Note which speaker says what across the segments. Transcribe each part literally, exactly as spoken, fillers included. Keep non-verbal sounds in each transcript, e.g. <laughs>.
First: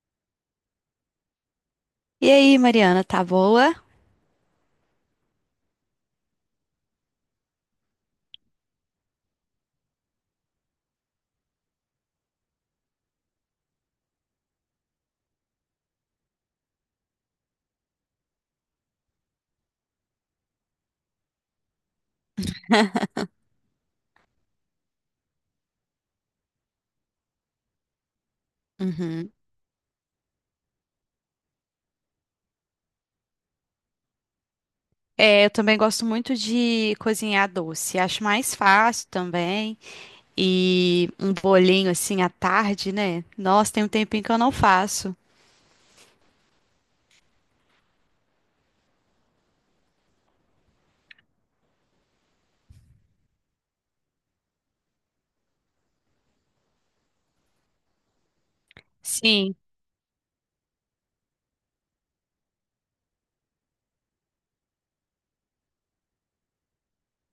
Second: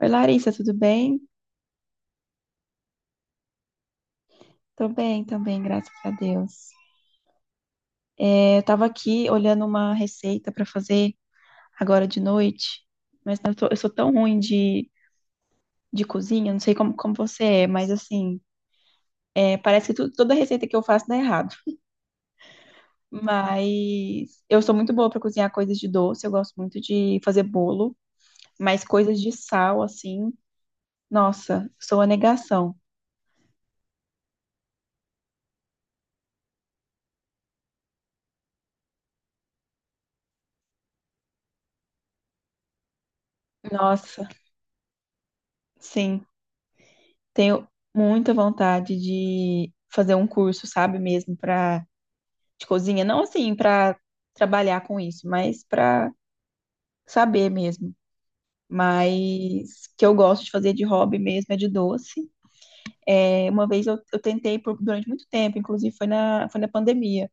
Speaker 1: Oi, Larissa, tudo bem?
Speaker 2: E aí, Mariana, tá boa?
Speaker 1: Tô bem também, graças a Deus. É, eu tava aqui olhando uma receita pra fazer agora de noite, mas eu, tô- eu sou tão ruim de, de cozinha, não sei como, como você é, mas assim, é, parece que tu- toda receita que eu faço dá errado.
Speaker 2: <laughs>
Speaker 1: Mas eu sou muito boa pra cozinhar coisas de doce, eu gosto muito de fazer bolo, mas coisas de
Speaker 2: Uhum.
Speaker 1: sal, assim, nossa, sou a negação.
Speaker 2: É, eu também gosto muito de cozinhar doce. Acho mais fácil também. E um bolinho assim à tarde, né? Nossa, tem um tempinho
Speaker 1: Nossa,
Speaker 2: que eu não faço.
Speaker 1: sim. Tenho muita vontade de fazer um curso, sabe, mesmo para de cozinha, não assim para trabalhar com isso, mas para saber mesmo.
Speaker 2: Sim,
Speaker 1: Mas que eu gosto de fazer de hobby mesmo é de doce. É, uma vez eu, eu tentei por- durante muito tempo, inclusive foi na, foi na pandemia,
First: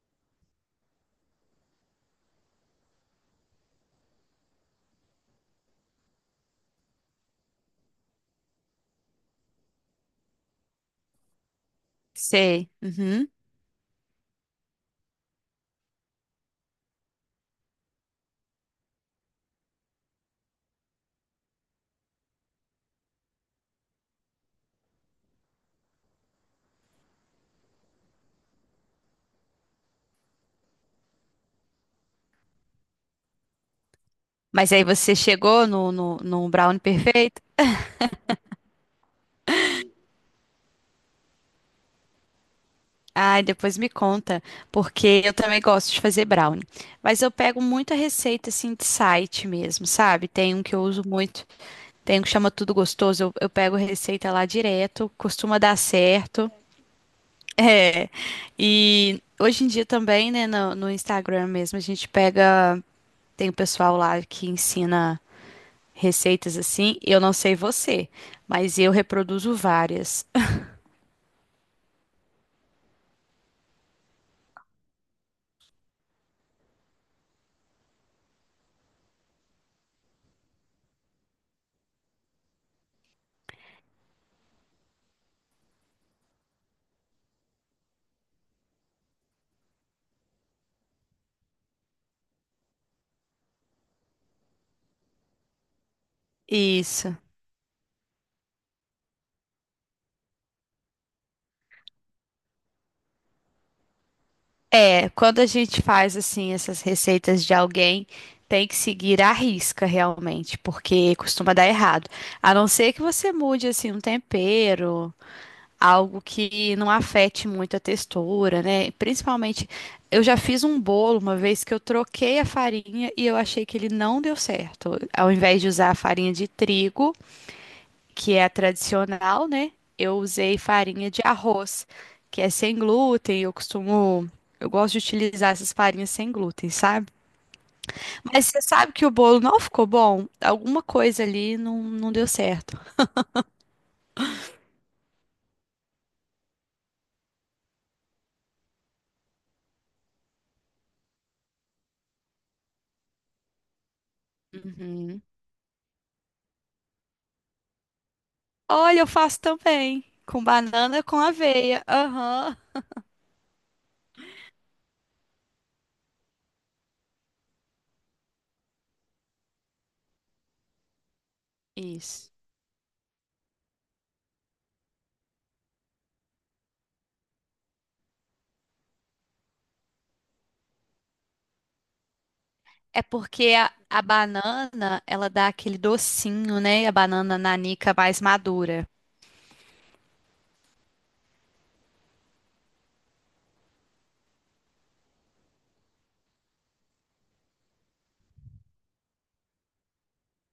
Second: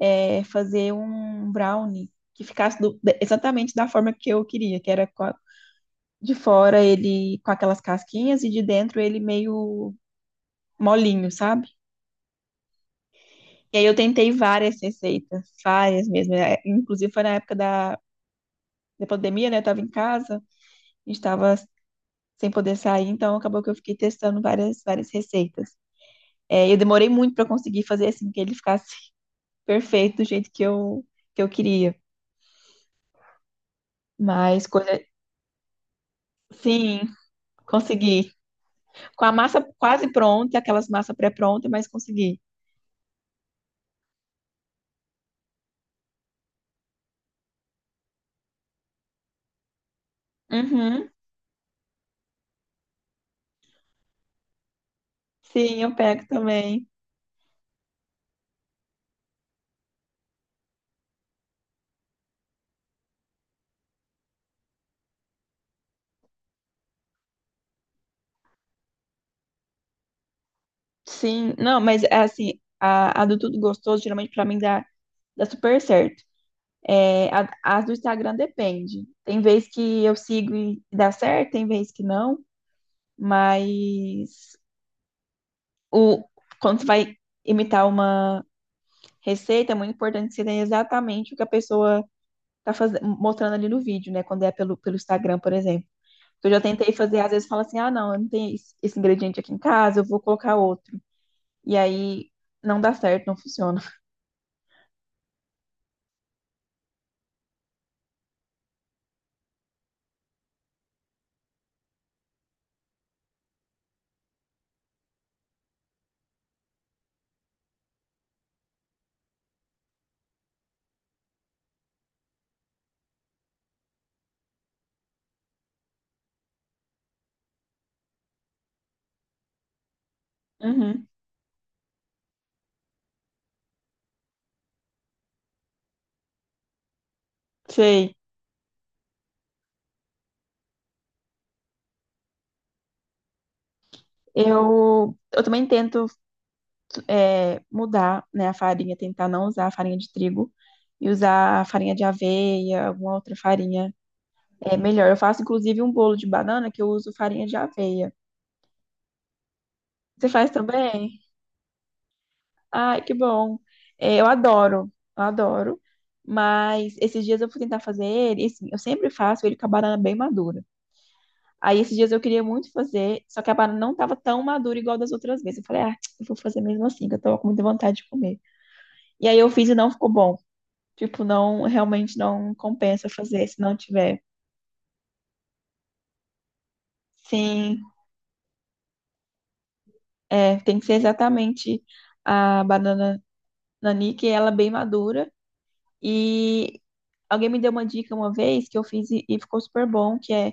Speaker 1: é, fazer um brownie que ficasse do- de- exatamente da forma que eu queria, que era com a- de fora ele com aquelas casquinhas e de dentro ele meio molinho, sabe?
Speaker 2: sei. Uhum.
Speaker 1: E aí eu tentei várias receitas, várias mesmo. É, inclusive foi na época da, da pandemia, né? Eu tava em casa, a gente tava sem poder sair, então acabou que eu fiquei testando várias, várias receitas. É, eu demorei muito para conseguir fazer assim, que ele ficasse <laughs> perfeito do jeito que eu, que eu queria. Mas
Speaker 2: Mas aí
Speaker 1: coisa.
Speaker 2: você chegou no, no, no brownie
Speaker 1: Sim,
Speaker 2: perfeito?
Speaker 1: consegui. Com a massa quase pronta, aquelas massas pré-prontas, mas consegui.
Speaker 2: Ai, depois me conta, porque eu também gosto de fazer brownie. Mas eu pego muita receita assim de site mesmo, sabe? Tem um que eu uso
Speaker 1: Uhum.
Speaker 2: muito, tem um que chama Tudo Gostoso. Eu, eu pego receita lá direto, costuma dar
Speaker 1: Sim, eu pego
Speaker 2: certo. <laughs>
Speaker 1: também.
Speaker 2: É. E hoje em dia também, né, no, no Instagram mesmo, a gente pega. Tem o pessoal lá que ensina receitas assim. Eu não sei você, mas eu reproduzo várias.
Speaker 1: Sim, não, mas é assim, a, a do tudo gostoso, geralmente pra mim dá, dá super certo. É, a- as do Instagram depende. Tem vez que eu sigo e dá certo, tem vez que não, mas o, quando você vai imitar uma receita, é muito importante você ter exatamente o que a pessoa tá fazendo, mostrando ali no vídeo, né? Quando é pelo, pelo Instagram, por exemplo. Eu já tentei
Speaker 2: Isso.
Speaker 1: fazer, às vezes fala assim, ah, não, eu não tenho esse, esse ingrediente aqui em casa, eu vou colocar outro. E aí não dá certo, não funciona.
Speaker 2: É, quando a gente faz assim essas receitas de alguém, tem que seguir à risca realmente, porque costuma dar errado. A não ser que você mude assim um tempero, algo que não afete muito a textura, né? Principalmente, eu já fiz um bolo uma vez que eu troquei a farinha e eu achei que ele não deu certo. Ao invés de usar a farinha de trigo, que é a tradicional, né? Eu usei
Speaker 1: Uhum,
Speaker 2: farinha de arroz, que é sem glúten. Eu costumo, eu gosto de utilizar essas farinhas sem glúten, sabe?
Speaker 1: sei.
Speaker 2: Mas você sabe que o bolo não ficou bom? Alguma coisa ali não, não deu certo.
Speaker 1: Eu, eu também tento é, mudar, né, a farinha, tentar não usar a farinha de trigo e usar a farinha de aveia, alguma outra farinha. É melhor. Eu
Speaker 2: Uhum.
Speaker 1: faço, inclusive, um bolo de banana que eu uso farinha de aveia.
Speaker 2: Olha, eu faço também,
Speaker 1: Você
Speaker 2: com
Speaker 1: faz
Speaker 2: banana com
Speaker 1: também?
Speaker 2: aveia. Aham.
Speaker 1: Ai, que bom. É, eu adoro, eu adoro. Mas esses dias eu fui tentar fazer ele, e assim, eu sempre faço ele com a banana bem madura. Aí esses dias eu
Speaker 2: Isso.
Speaker 1: queria muito fazer, só que a banana não estava tão madura igual das outras vezes. Eu falei, ah, eu vou fazer mesmo assim, que eu tava com muita vontade de comer. E aí eu fiz e não ficou bom. Tipo, não, realmente não
Speaker 2: É
Speaker 1: compensa fazer
Speaker 2: porque
Speaker 1: se
Speaker 2: a,
Speaker 1: não
Speaker 2: a
Speaker 1: tiver.
Speaker 2: banana, ela dá aquele docinho, né? A banana
Speaker 1: Sim,
Speaker 2: nanica mais madura.
Speaker 1: é, tem que ser exatamente a banana nanique, ela é bem madura. E alguém me deu uma dica uma vez que eu fiz e, e ficou super bom, que é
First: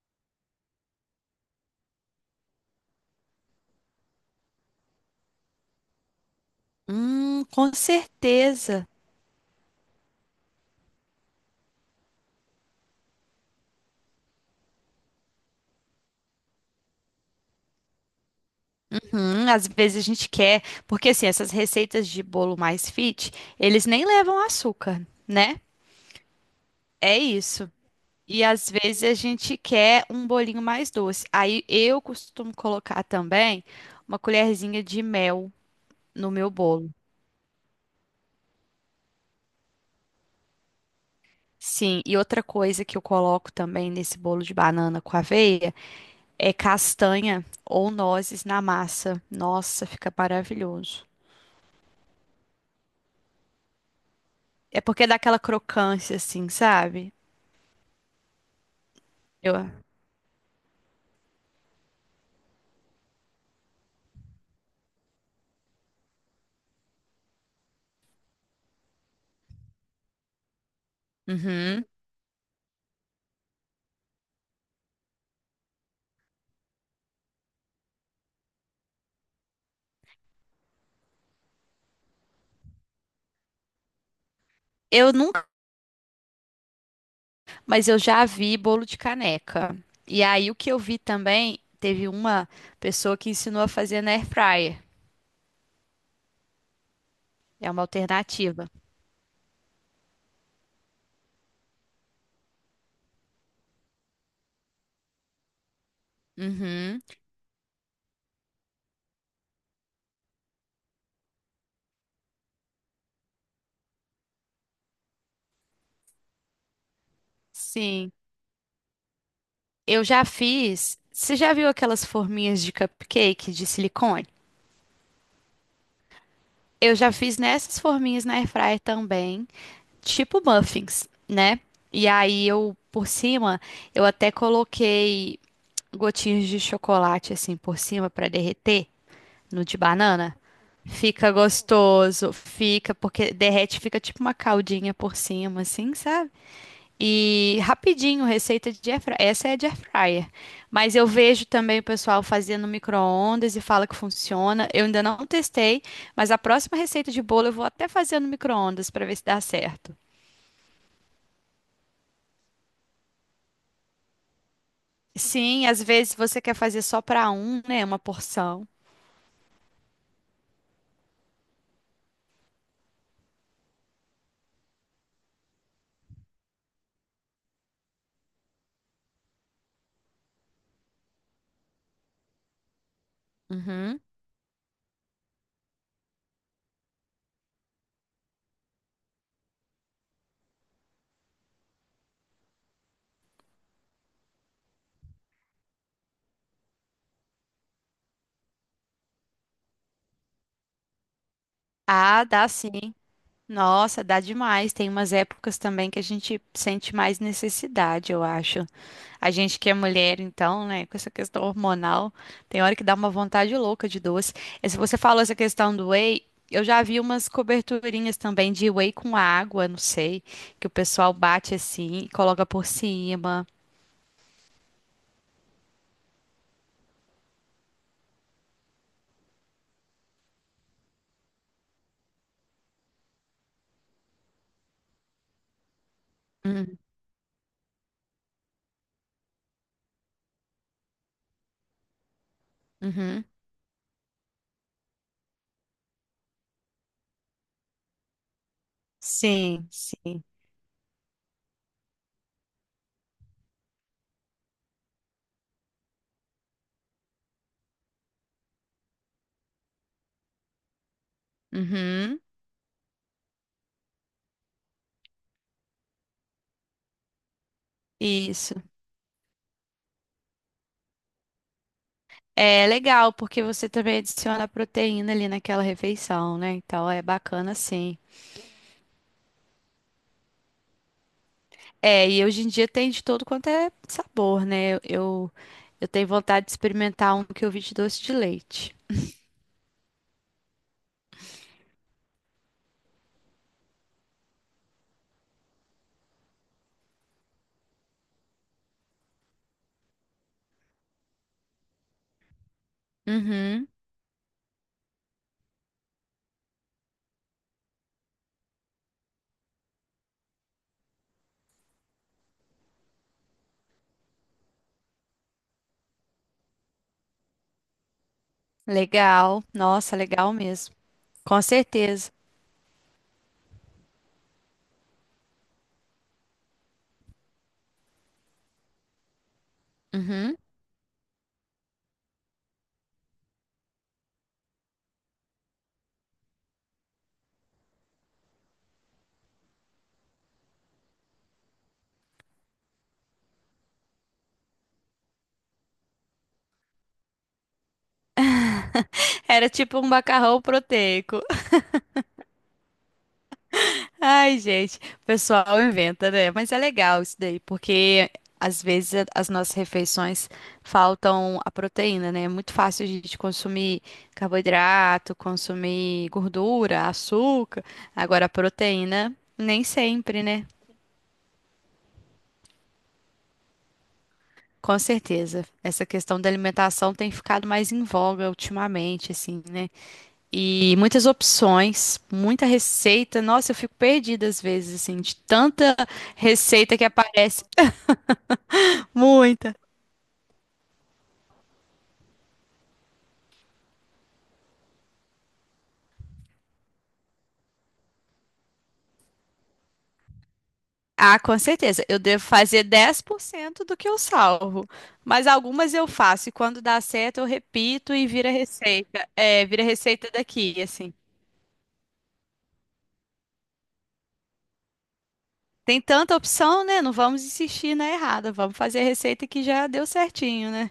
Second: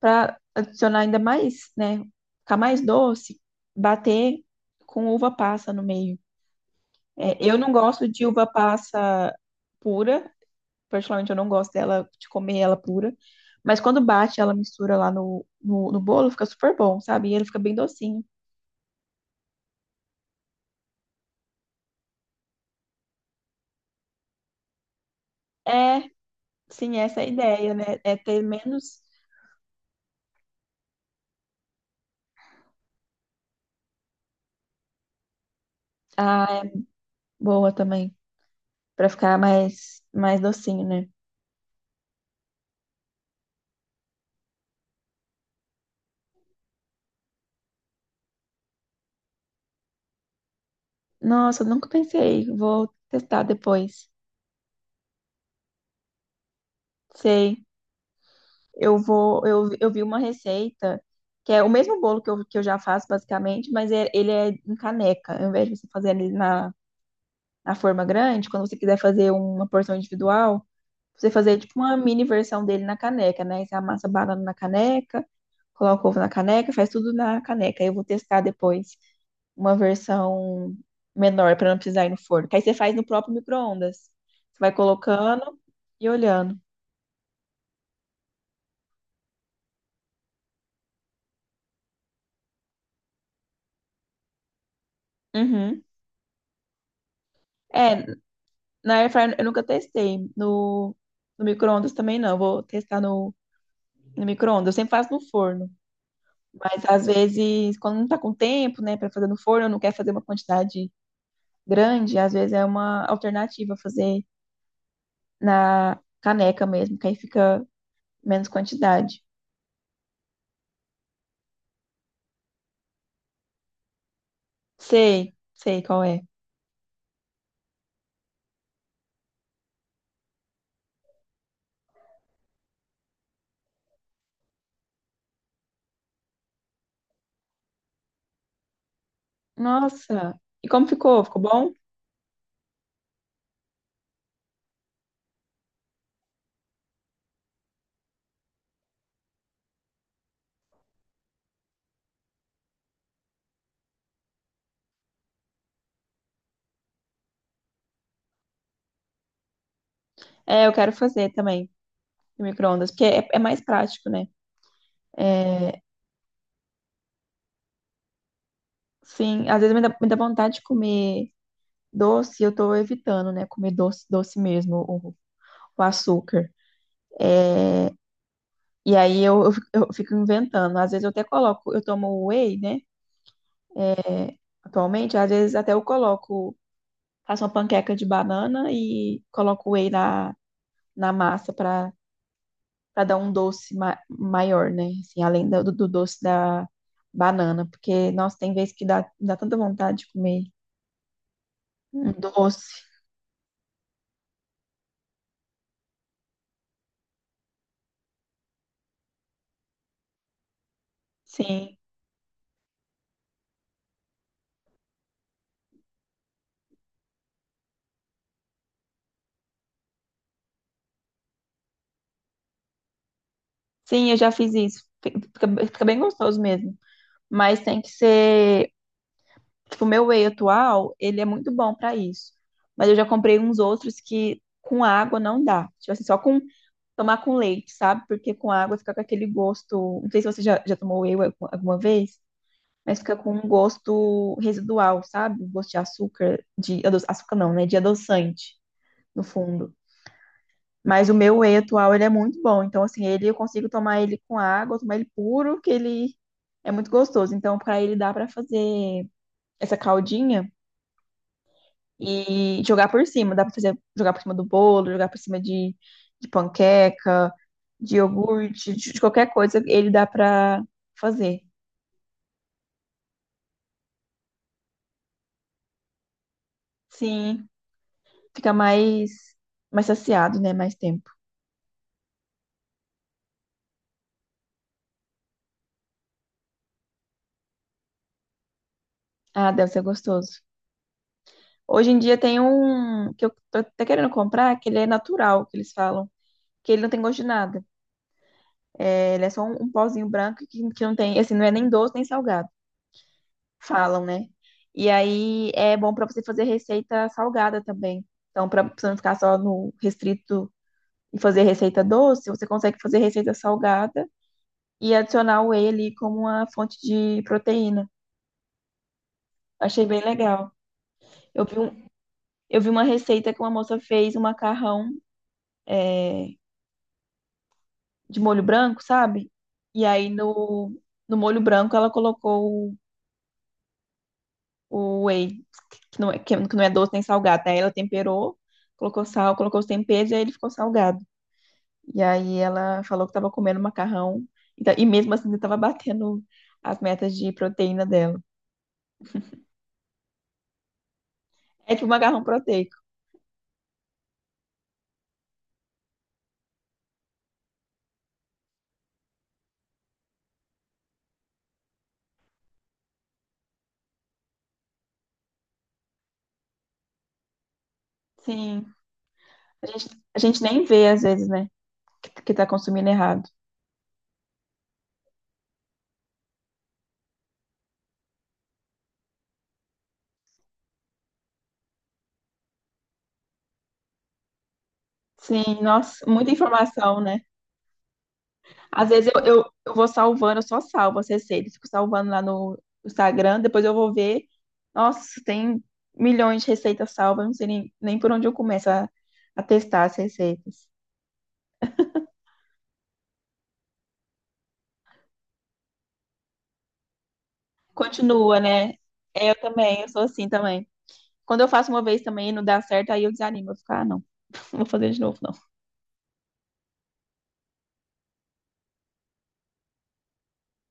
Speaker 1: para adicionar ainda mais, né, ficar mais doce, bater com uva passa no meio. É,
Speaker 2: Hum,
Speaker 1: eu não
Speaker 2: com
Speaker 1: gosto de uva
Speaker 2: certeza.
Speaker 1: passa pura, particularmente eu não gosto dela, de comer ela pura. Mas quando bate, ela mistura lá no, no, no bolo, fica super bom, sabe? E ele fica bem docinho.
Speaker 2: Hum, às vezes a gente quer, porque assim, essas receitas de bolo mais fit, eles nem levam açúcar, né?
Speaker 1: É, sim,
Speaker 2: É
Speaker 1: essa é a
Speaker 2: isso.
Speaker 1: ideia, né? É ter
Speaker 2: E às
Speaker 1: menos.
Speaker 2: vezes a gente quer um bolinho mais doce. Aí eu costumo colocar também uma colherzinha de mel no
Speaker 1: Ah,
Speaker 2: meu
Speaker 1: é
Speaker 2: bolo.
Speaker 1: boa também. Pra ficar mais, mais docinho, né?
Speaker 2: Sim, e outra coisa que eu coloco também nesse bolo de banana com aveia é castanha ou nozes na massa. Nossa, fica maravilhoso.
Speaker 1: Nossa, eu nunca pensei. Vou testar depois.
Speaker 2: É porque dá aquela crocância assim, sabe?
Speaker 1: Sei. Eu vou.
Speaker 2: Eu...
Speaker 1: Eu, eu vi uma receita que é o mesmo bolo que eu, que eu já faço, basicamente, mas é- ele é em caneca. Ao invés de você fazer ele na, na forma grande, quando você quiser fazer uma porção individual, você fazer tipo
Speaker 2: Uhum.
Speaker 1: uma mini versão dele na caneca, né? Você amassa a banana na caneca, coloca o ovo na caneca, faz tudo na caneca. Eu vou testar depois uma versão menor para não precisar ir no forno. Que aí você faz no próprio micro-ondas. Você vai
Speaker 2: Eu
Speaker 1: colocando e olhando.
Speaker 2: Mas eu já vi bolo de caneca. E aí o que eu vi também, teve uma pessoa que ensinou a fazer na air fryer.
Speaker 1: Uhum.
Speaker 2: É uma
Speaker 1: É,
Speaker 2: alternativa.
Speaker 1: na air fryer eu nunca testei. No, no micro-ondas também não. Eu vou testar no, no micro-ondas. Eu sempre faço no forno. Mas
Speaker 2: Uhum.
Speaker 1: às vezes, quando não está com tempo, né, para fazer no forno, não quer fazer uma quantidade grande, às vezes é uma alternativa fazer na caneca mesmo, que aí fica
Speaker 2: Sim.
Speaker 1: menos quantidade.
Speaker 2: Eu já fiz. Você já viu aquelas forminhas de cupcake de silicone?
Speaker 1: Sei, sei qual é.
Speaker 2: Eu já fiz nessas forminhas na air fryer também, tipo muffins, né? E aí eu por cima, eu até coloquei gotinhas de chocolate assim por cima para derreter. No de banana.
Speaker 1: Nossa, e como ficou?
Speaker 2: Fica
Speaker 1: Ficou bom?
Speaker 2: gostoso, fica, porque derrete, fica tipo uma caldinha por cima, assim, sabe? E rapidinho, receita de air fryer. Essa é de air fryer. Mas eu vejo também o pessoal fazendo no micro-ondas e fala que funciona. Eu ainda não testei, mas a próxima receita de bolo eu vou até fazer no micro-ondas para ver se dá certo.
Speaker 1: É, eu quero fazer também no micro-ondas, porque é, é mais prático, né?
Speaker 2: Sim,
Speaker 1: É,
Speaker 2: às vezes você quer fazer só para um, né? Uma porção.
Speaker 1: sim, às vezes me dá, me dá vontade de comer doce, eu tô evitando, né, comer doce, doce mesmo, o, o açúcar. É, e aí eu, eu fico eu fico inventando. Às vezes eu até coloco, eu tomo whey, né?
Speaker 2: Uhum.
Speaker 1: É, atualmente, às vezes até eu coloco, faço uma panqueca de banana e coloco whey na, na massa para para dar um doce ma maior, né? Assim, além do, do doce da banana, porque, nossa, tem vezes que dá, dá tanta vontade de comer um
Speaker 2: Ah, dá
Speaker 1: doce.
Speaker 2: sim. Nossa, dá demais. Tem umas épocas também que a gente sente mais necessidade, eu acho. A gente que é mulher, então, né, com essa questão
Speaker 1: Sim,
Speaker 2: hormonal, tem hora que dá uma vontade louca de doce. E se você falou essa questão do whey, eu já vi umas coberturinhas também de whey com água, não sei, que o pessoal bate assim e coloca por cima.
Speaker 1: sim, eu já fiz isso. Fica, fica bem gostoso mesmo. Mas tem que ser. Tipo, o meu whey atual, ele é muito bom pra isso. Mas eu já comprei uns outros que com água não dá. Tipo assim, só com
Speaker 2: Hum,
Speaker 1: tomar com leite, sabe? Porque com água fica com aquele gosto. Não sei se você já, já tomou whey alguma vez, mas fica
Speaker 2: Uhum.
Speaker 1: com um gosto residual, sabe? Um gosto de açúcar, de ado- açúcar não, né? De adoçante, no
Speaker 2: Sim,
Speaker 1: fundo.
Speaker 2: sim.
Speaker 1: Mas o meu whey atual, ele é muito bom. Então, assim, ele eu consigo tomar ele com água, tomar ele puro, que ele é muito gostoso. Então, pra ele dá pra fazer essa caldinha
Speaker 2: Uhum.
Speaker 1: e jogar por cima. Dá pra fazer jogar por cima do bolo, jogar por cima de, de panqueca, de
Speaker 2: Isso.
Speaker 1: iogurte, de, de qualquer coisa, ele dá pra fazer.
Speaker 2: É legal, porque você também adiciona proteína ali naquela refeição, né? Então é
Speaker 1: Sim,
Speaker 2: bacana sim.
Speaker 1: fica mais, mais saciado, né? Mais tempo.
Speaker 2: É, e hoje em dia tem de todo quanto é sabor, né? Eu, eu tenho vontade de experimentar um que eu vi de doce de leite.
Speaker 1: Ah, deve ser gostoso. Hoje em dia tem um que eu tô até querendo comprar, que ele é natural, que eles falam, que ele não tem gosto de nada. É, ele é só um, um pozinho branco que, que não tem, assim, não é nem doce nem salgado.
Speaker 2: Uhum,
Speaker 1: Falam, né? E aí é bom para você fazer receita salgada também. Então, para você não ficar só no restrito e fazer receita doce, você consegue fazer receita salgada e adicionar o whey ali como uma fonte de proteína.
Speaker 2: legal.
Speaker 1: Achei
Speaker 2: Nossa,
Speaker 1: bem
Speaker 2: legal
Speaker 1: legal.
Speaker 2: mesmo. Com
Speaker 1: Eu vi, um-
Speaker 2: certeza.
Speaker 1: eu vi uma receita que uma moça fez um macarrão é, de molho branco, sabe? E aí
Speaker 2: Uhum.
Speaker 1: no, no molho branco ela colocou o, o whey, que não, é, que não é doce nem salgado, né? Ela temperou, colocou sal, colocou os temperos e aí ele ficou salgado. E aí ela falou que estava comendo macarrão. Então, e mesmo assim, estava batendo as metas de proteína dela.
Speaker 2: Era tipo um macarrão proteico.
Speaker 1: É tipo macarrão proteico.
Speaker 2: Ai, gente, o pessoal inventa, né? Mas é legal isso daí, porque às vezes a- as nossas refeições faltam a proteína, né? É muito fácil a gente consumir carboidrato, consumir gordura, açúcar. Agora, a
Speaker 1: Sim.
Speaker 2: proteína, nem
Speaker 1: A gente, a
Speaker 2: sempre,
Speaker 1: gente
Speaker 2: né?
Speaker 1: nem vê, às vezes, né? Que, que tá consumindo errado.
Speaker 2: Com certeza. Essa questão da alimentação tem ficado mais em voga ultimamente, assim, né? E muitas opções, muita receita. Nossa, eu fico perdida às vezes, assim, de
Speaker 1: Sim,
Speaker 2: tanta
Speaker 1: nossa, muita
Speaker 2: receita que
Speaker 1: informação, né?
Speaker 2: aparece.
Speaker 1: Às vezes eu, eu,
Speaker 2: Muita.
Speaker 1: eu vou salvando, eu só salvo as receitas, fico salvando lá no Instagram, depois eu vou ver. Nossa, tem milhões de receitas salvas, eu não sei nem, nem por onde eu começo a, a testar as receitas.
Speaker 2: Ah, com certeza. Eu devo fazer dez por cento do que eu salvo. Mas algumas eu faço e quando dá certo eu repito e vira
Speaker 1: Continua, né?
Speaker 2: receita.
Speaker 1: É, eu
Speaker 2: É, vira
Speaker 1: também, eu sou
Speaker 2: receita
Speaker 1: assim
Speaker 2: daqui,
Speaker 1: também.
Speaker 2: assim.
Speaker 1: Quando eu faço uma vez também e não dá certo, aí eu desanimo. Eu fico, ah, não, não vou fazer de novo, não.
Speaker 2: Tem tanta opção, né? Não vamos insistir na errada. Vamos fazer a receita que já deu certinho, né?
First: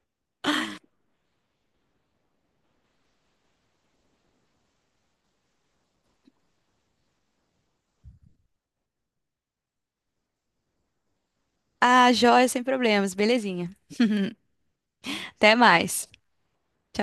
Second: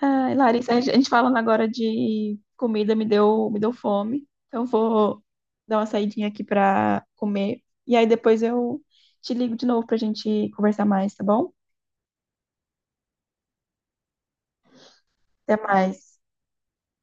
Speaker 1: Ai, Larissa, a gente falando agora de comida me deu, me deu fome. Então eu vou dar uma saidinha aqui pra comer. E aí depois eu te ligo de novo pra gente conversar mais, tá bom?
Speaker 2: Ah, joia, sem problemas. Belezinha. Até
Speaker 1: Até
Speaker 2: mais.
Speaker 1: mais.
Speaker 2: Tchau,